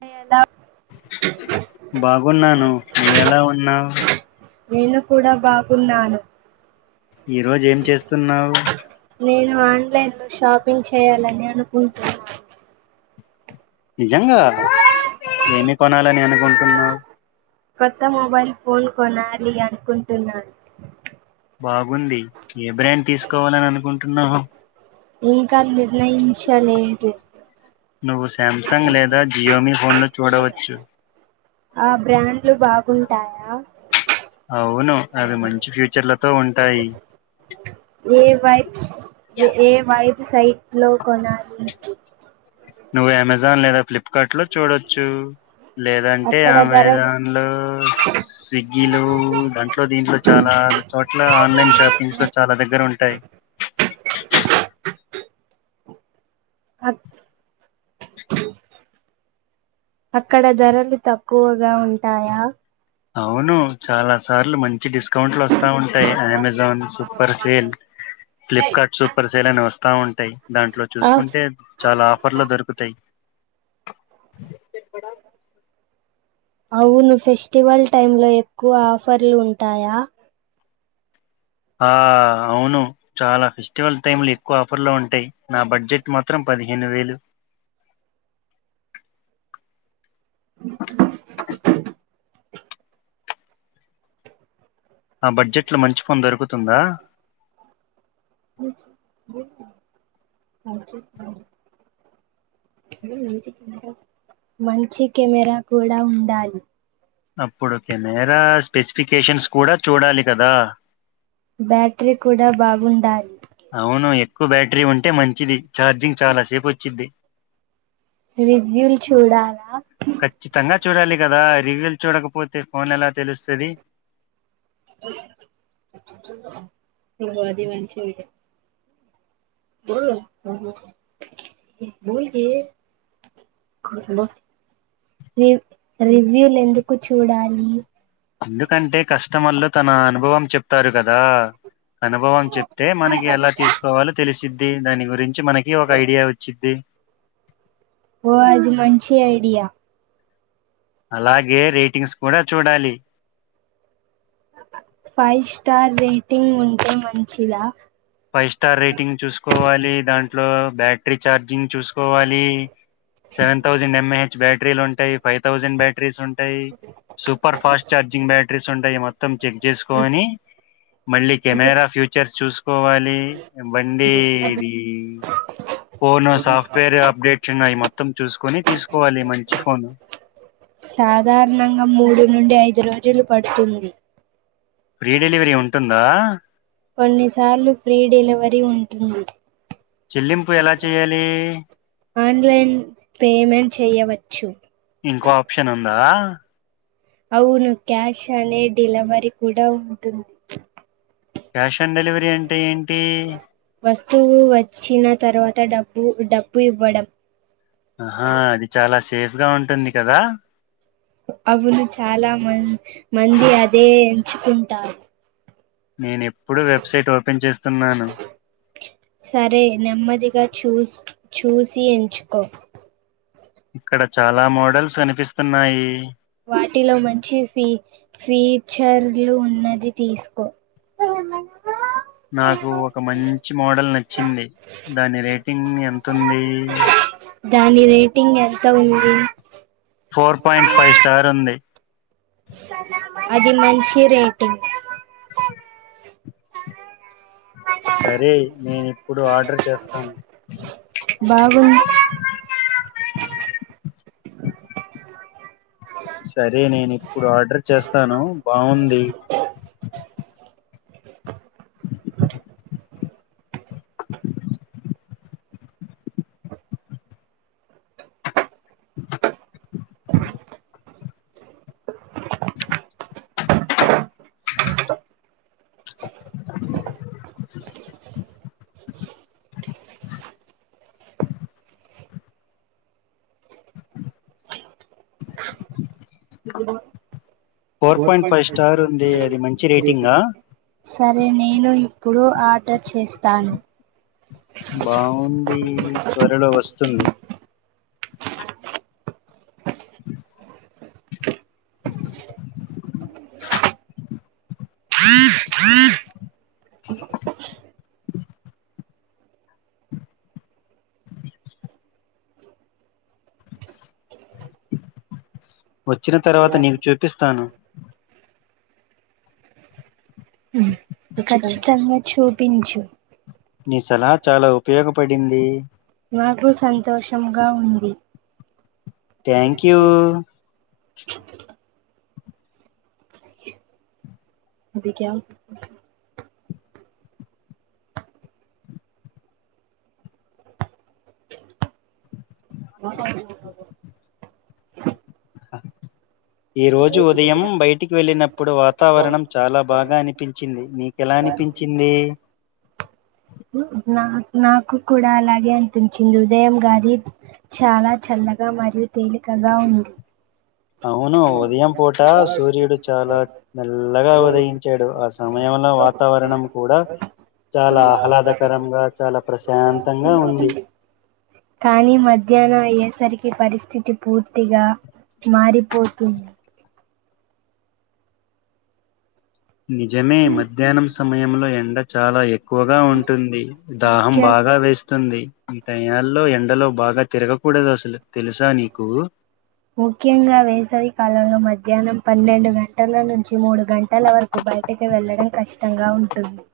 ఆ [unintelligible] బాగున్నాను నువ్వెలా ఉన్నావు నేను కూడా బాగున్నాను ఈ రోజు ఏం చేస్తున్నావు ఆన్లైన్ లో షాపింగ్ చేయాలని అనుకుంటున్నా నిజంగా ఏమి కొనాలని అనుకుంటున్నావు కొత్త మొబైల్ ఫోన్ కొనాలి అనుకుంటున్నా బాగుంది ఏ బ్రాండ్ తీసుకోవాలని అనుకుంటున్నావు ఇంకా నిర్ణయించలేదు నువ్వు సాంసంగ్ లేదా జియోమీ ఫోన్లు చూడవచ్చు ఆ బ్రాండ్లు బాగుంటాయా అవును అవి మంచి ఫ్యూచర్లతో ఉంటాయి ఏ వైబ్ సైట్ లో కొనాలి నువ్వు అమెజాన్ లేదా ఫ్లిప్కార్ట్ లో చూడొచ్చు లేదంటే అక్కడ ధరలు అమెజాన్ లో స్విగ్గీలు దాంట్లో దీంట్లో చాలా చోట్ల ఆన్లైన్ షాపింగ్ లో చాలా దగ్గర ఉంటంది టాయి అక్- అక్కడ ధరలు తక్కువగా ఉంటాయా అవును చాలా సార్లు మంచి డిస్కౌంట్లు వస్త వా ఉంటాయి Amazon super sale Flipkart super sale అని వస్తా ఉంటాయి దాంట్లో ఆఫ్ చూసుకుంటే చాలా ఆఫర్లు దొరుకుతాయి [unintelligible] అవును ఫెస్టివల్ టై లో ఎక్కువ ఆఫర్లు ఉంటాయా ఆ అవును చాలా ఫెస్టివల్ టైమ్లు ఎక్కువ ఆఫర్ లో ఉంటాయి నా బడ్జెట్ మాత్రం పదిహేను వేలు [unintelligible] ఆ బడ్జెట్ లో మంచి ఫోన్ దొరుకుతుందా [inaudible] మ చె మంచి కెమెరా కూడా ఉండాలి అప్పుడు కెమెరా స్పెసిఫికేషన్స్ కూడా చూడాలి కదా బ్యాటరీ కూడా బాగుండాలి అవును ఎక్కువ బ్యాటరీ ఉంటే మంచిది చఛార్జింగ్ చాలాసేపు వచ్చిది రివ్యూలు చూడాలా ఖచ్చితంగా చూడాలి కదా రివ్యూలు చూడకపోతే ఫోన్ ఎలా తెలుస్తుంది ఇ అది మనుషడి బ బల్కి [unintelligible] ర రివ్యూలు ఎందుకు చూడాలి ఎందుకంటే కస్టమర్లు తన అనుభవం చెప్తారు కదా అనుభవం చెప్తే మనకి ఎలా తీసుకోవాలో తెలిసిది దాని గురించి ఛీ మనకి ఒక ఐడియా వచ్చిది ఓ అది మంచి ఐడియా అలాగే రేటింగ్స్ కూడా చూడాలి ఫైవ్ స్టార్ రేటింగ్ ఉంటే మంచిదా ఫైవ్ స్టార్ రేటింగ్ చూసుకోవాలి దాంట్లో బ్యాటరీ చఛార్జింగ్ చూసుకోవాలి seven thousand mAh battery five thousand batteries ఉంట ఉంటాయి సూపర్ ఫాస్ట్ చార్జింగ్ బ్యాటరీస్ ఉంటాయి మొత్తం మొత్త చెక్ చేసుకని మళ్ళీ కెమెరా ఫ్యూచర్స్ చూసు కోవాలి బండేది ఫోన్ సాఫ్ట్వేర్ అప్డేట్షన్యి మ మొత్తం చూసుకొని తీసుకోవాలి మంచి ఫోను సాధారణంగా మూడు నుండి ఐదు రోజులు పడుతుంది ఫ్రీ డెలివరీ ఉంటుందా కొన్నిసార్లు ఫ్రీ డెలివరీ ఉంటున్ చెల్లింపు ఎలా చెయ్యాలి ఆన్లైన్ పేమెంట్ చేయవచ్చు నా అవును క్యాష్ అనే డెలివరీ కూడా ఉంటుంది క్యాష్ ఆన్ డెలివరీ అంటే ఏంటి వస్తువు వచ్చిన తరువాత డబ్బ ఊ డబ్బు ఇవ్వడం ఆహా అది చాలా సేఫ్గా ఉంటుంది కదా అవును చాలా మం మంది అదే ఎంచుకుంటారు నేనెప్ సరే నెమ్మదిగా చూస్ చూసి ఎంచుకో ఇక్కడ చాలా మోడల్స్ కనిపిస్తున్నాయి వాటిలో మంచి ఫీ ఫీచర్లు ఉన్నది తీసుకో నాకు ఒక మంచి మోడల్ నచ్చింది దాని రేటింగ్ ఎంతుంది దాని రే ఫోర్ పాయింట్ ఫైవ్ స్టార్ ఉంది అది మంచి రేటింగ్ సరే నేను ఇప్పుడు ఆర్డర్ చేస్తాను బాగుంది సరే నేను ఇప్పుడు ఆర్డర్ చేస్తాను బావుంది మరి ఇదిగో రేటింగా సరే నేను ఇ ఇప్పుడు ఆర్టర్ చేస్తాను బాగుంది త్వరలో వస్తుంది వచ్చిన తర్వాత నీకు చూపిస్తాను ఇక ఖచ్చితంగా చూపించు నీ సలహా చాలా ఉపయోగపడింది మాకు సంతోషంగా ఉంది థ్యాంక్ యూ దిగాం అహ ఈ రోజు ఉదయం బయటికి వెళ్ళినప్పుడు వాతావరణం చాలా బాగా అనిపించింది మీకెలా అనిపించింది ను నాక్ నాకు కూడా అలాగే అనిపించింది ఉదయం గది చాలా చల్లగా మరియు తె లికగా ఉంది అవును ఉదయం పూట సూర్యుడు చాలా మెల్లగా అ ఉదయించాడు ఆ సమయంలో వాతావరణం కూడా చాలా ఆహ్లాదకరంగా చాలా ప్రశాంతంగా ఉంది కానీ మధ్యాహ్నం ఏ సరికి పరిస్థితి పూర్తిగా మారిపోతుంది నిజమే మధ్యాహ్నం సమయంలో ఎండ చాలా ఎక్కువగా ఉంటుంది దాహం ముఖ్య బాగా వేస్ వస్తుంది ఇ టయాల్లో ఎండలో బాగా తిరగకూడదు అసలు తెలుసా నీకు ముఖ్యంగా వేసవికాలంలో మధ్యాహ్నం పన్నెండు గంటల నుంచి మూడు గంటల వరకు బయటికి వెళ్ళడం కష్టంగా ఉంటుంది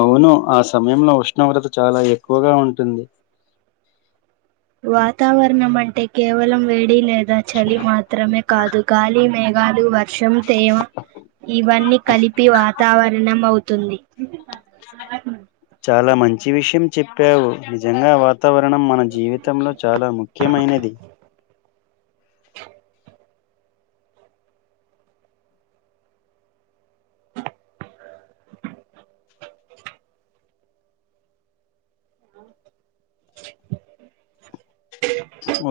అవును ఆ సమయంలో ఉష్ణోగ్రత చాలా ఎక్కువగా ఉంటుంది వాతావరణం అంటే కేవలం వేడి లేదా చలి మాత్రమే కాదు గాలి మేఘాలు వర్షం తేమ ఇవన్నీ కలిపి వాతావరణం అవుతు తుంది చాలా మంచి విషయం చెప్పావు నిజంగా వాతావరణం మన జీవితంలో చాలా ముఖ్యమైనది [inaudible] ఆ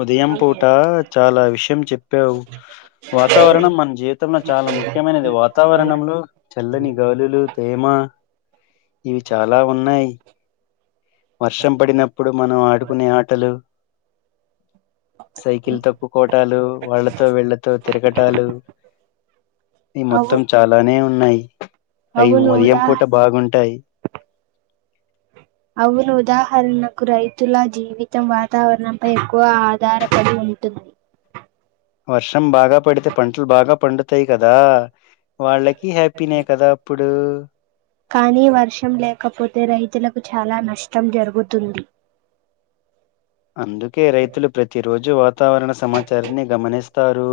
ఉదయం పూట చాలా విషయం చెప్పావు వాతావరణం మన జీవితంలో చాలా ముఖ్యమైనది వాతావరణంలో చల్లని గాలులు తేమ ఇవి చాలా ఉన్నాయి వర్షం పడినప్పుడు మనం ఆడుకునే ఆటలు సైకిల్ తొక్కుకోవటాలు వాళ్లతో విళ్లతో తిరగటాలు ఈ అవు మొత్తం చాలానే ఉన్నాయి అవి అవును ఉదయం ఉదా పూట బాగుంటాయి అవును ఉదాహరణకు రైతుల జీవితం వాతావరణంపై ఎక్కువ ఆధారపడి ఉ ఉంటూ వర్షం బాగా పడితే పంటలు బాగా పండుతాయి కదా వాళ్ళకి హ్యాపీ నే కదా అప్పుడు కానీ వర్షం లేకపోతే రైతులకు చాలా నష్టం జరుగుతుంది అందుకే రైతులు ప్రతిరోజు వాతావరణ సమాచారాన్ని గమనిస్తారు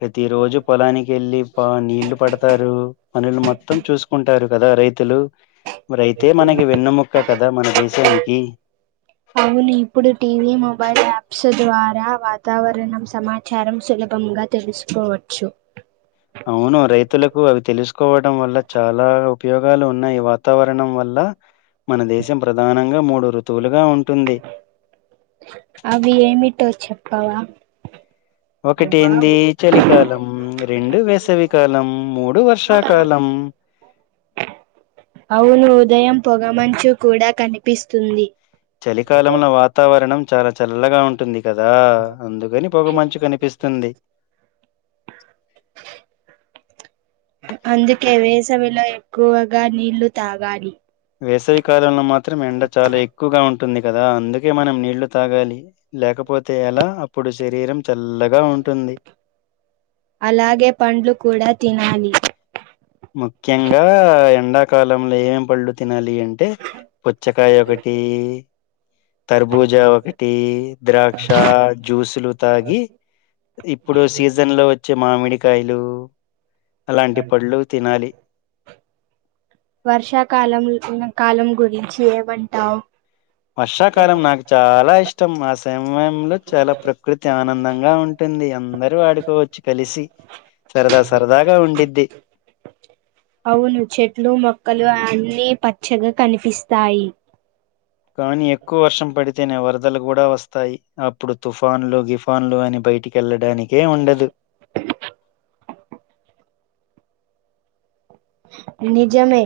ప్రతి రోజు పొలానికి వెళ్ళి బ నీళ్లు పడతారు పనులు మొత్తం చూసుకు ఉంటారు కదా రైతులు రైతే మనకి వెన్నుముక్క కదా మన దేశానికి అవును ఇప్పుడు టీవీ మొబైల్ యాప్స్ ద్వారా వాతావరణం సమాచారం సులభంగా తెలుసుకోవచ్చు అవును రైతులకు అవి తెలుసుకోవడం వల్ల చాలా ఉపయోగాలు ఉన్నాయి వాతావరణం వల్ల మన దేశం ప్రధానంగా మూడు అవి ఏమిటో చెప్పావా ఒకటి ఏందిచలికాలం రెండు వేసవికాలం మూడు వర్షాకాలం అవును ఉదయం పొగమంచు కూడా కనిపిస్తుంది చలికాలంలో వాతావరణం చాలా చల్లగా ఉంటుంది కదా అందుకని పొగ మంచు కనిపిస్తుంది అందుకే వేసవిలో ఎక్కువగా నీళ్లు తాగాలి వేసవికాలంలో మాత్రం ఎండ చాలా ఎక్కువగా ఉం ఉంటుంది కదా అందుకే మనం నీళ్లు తాగాలి లేకపోతే అలా అప్పుడు శరీరం చల్లగా ఉంటుంది. అలాగే పండ్లు కూడా తినాలి ముఖ్యంగా ఎండాకాలంలో ఏమేం పళ్ళు తినాలి అంటే పుచ్చకాయ ఒకటి కర్బుజా ఒకటి ద్రాక్ష జ్యూసులు తాగి ఇప్పుడు సీజన్ లో వచ్చే మామిడి కాయలు అలాంటి పళ్డ్ళు తినాలి వర్షాకాలం కాలం గురించి ఏమంటావు వర్షాకాలం నాకు చాలా ఇష్టం మాసం సమయంలో చాలా ప్రకృతి ఆనందంగా ఉంటుంది అందరుూ ఆడుకోవచ్చు కలిసి సరదా సరదాగా ఉండది అవును చెట్లు మొక్కలు అన్నీ పచ్చగా కనిపిస్తాయి కానీ ఎక్కువ వర్షం పడితేనే వరదలు కూడా వస్తాయి అప్పుడు తుఫాన్లు గిఫాన్లు అని బయటికెళ్లడానికే ఉండదు నిజమే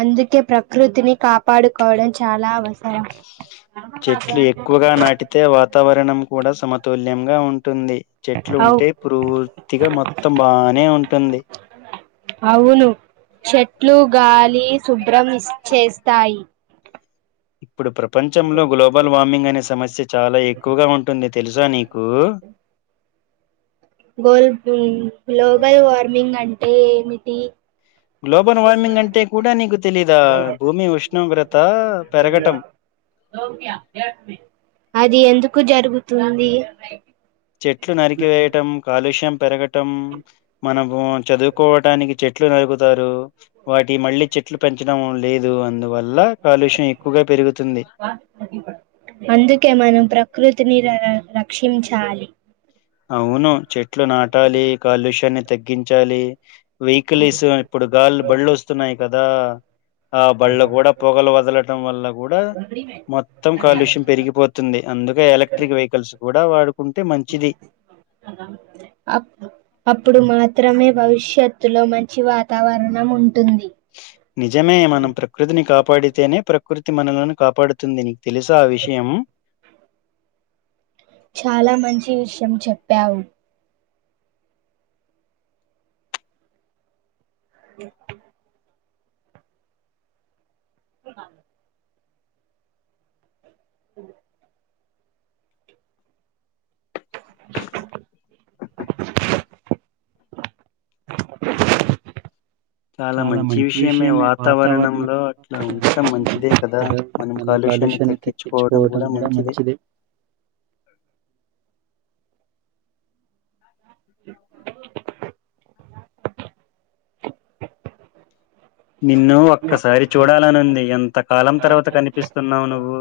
అందుకే ప్రకృతిని కాపాడుకోవడం చాలా అవసరం. చెట్లు ఎక్కువగా నాటితే వాతావరణం కూడా సమతుల్యంగా ఉంటుంది. చెట్లు అవు ఉంటే పూర్తిగా మొత్తం బానే ఉంటుంది. అవును చెట్లు గాలి శుభ్రం చేస్తాయి. ఇప్పుడు ప్రపంచంలో గ్లోబల్ వార్మింగ్ అనే సమస్య చాలా ఎక్కువగా ఉంటుంది తెలుసా నీకు. గోల్ దున్ గ్లోబల్ వార్మింగ్ అంటే ఏమిటి? గ్లోబల్ వార్మింగ్ అంటే కూడా నీకు తెలీదా భూమి ఉష్ణోగ్రత పెరగటం. అది ఎందుకు జరుగుతుంది. చెట్లు నరికివేయటం, కాలుష్యం పెరగటం మనం వాన్ చదువుకోవటానికి చెట్ చెట్లు నరుకుతారు వాటి మళ్ళీ చెట్లు పెంచడం లేదు అందువ అందుకే మనం ప్రకృ తిని ర ర రక్షించాలి అవును చెట్లు నాటాలి, కాలుష్యాన్ని తగ్గించాలి. వెహికలిల్సు ఇప్పుడు గాళ్లు బళ్లు వస్తున్నాయి కదా. ఆ బళ్ళ కూడా పొగలు వదలటం వల్ల కూడా. మొత్తం కాలుష్యం పెరిగిపోతుంది. అందుకే ఎలక్ట్రిక్ వెహికల్స్ కూడా వాడుకుంటే మంచిది అప్ అప్పుడు మాత్ రమే భవిష్యత్తులో మంచి వాతావరణం ఉం నిజమే మనం ప్రకృతిని కాపాడితేనే ప్రకృతి మనలో కాపాడుతుందిని తెలుసా ఆ విషయం చాలా మంచి విషయం చెప్పావు. ఉహు కిమ అ చాలా మంచి విషయమే వాతావరణంలో అట్లా ఉండటం మంచిదే కదా మనం కా పొల్యూషన్ని తగ్గించుకోవడం కూడా మంచిది. [inaudible] నిన్ను ఒక్కసారి చూడాలనుంది ఎంతకాలం తర్వాత కనిపిస్తున్నావు నువ్వు.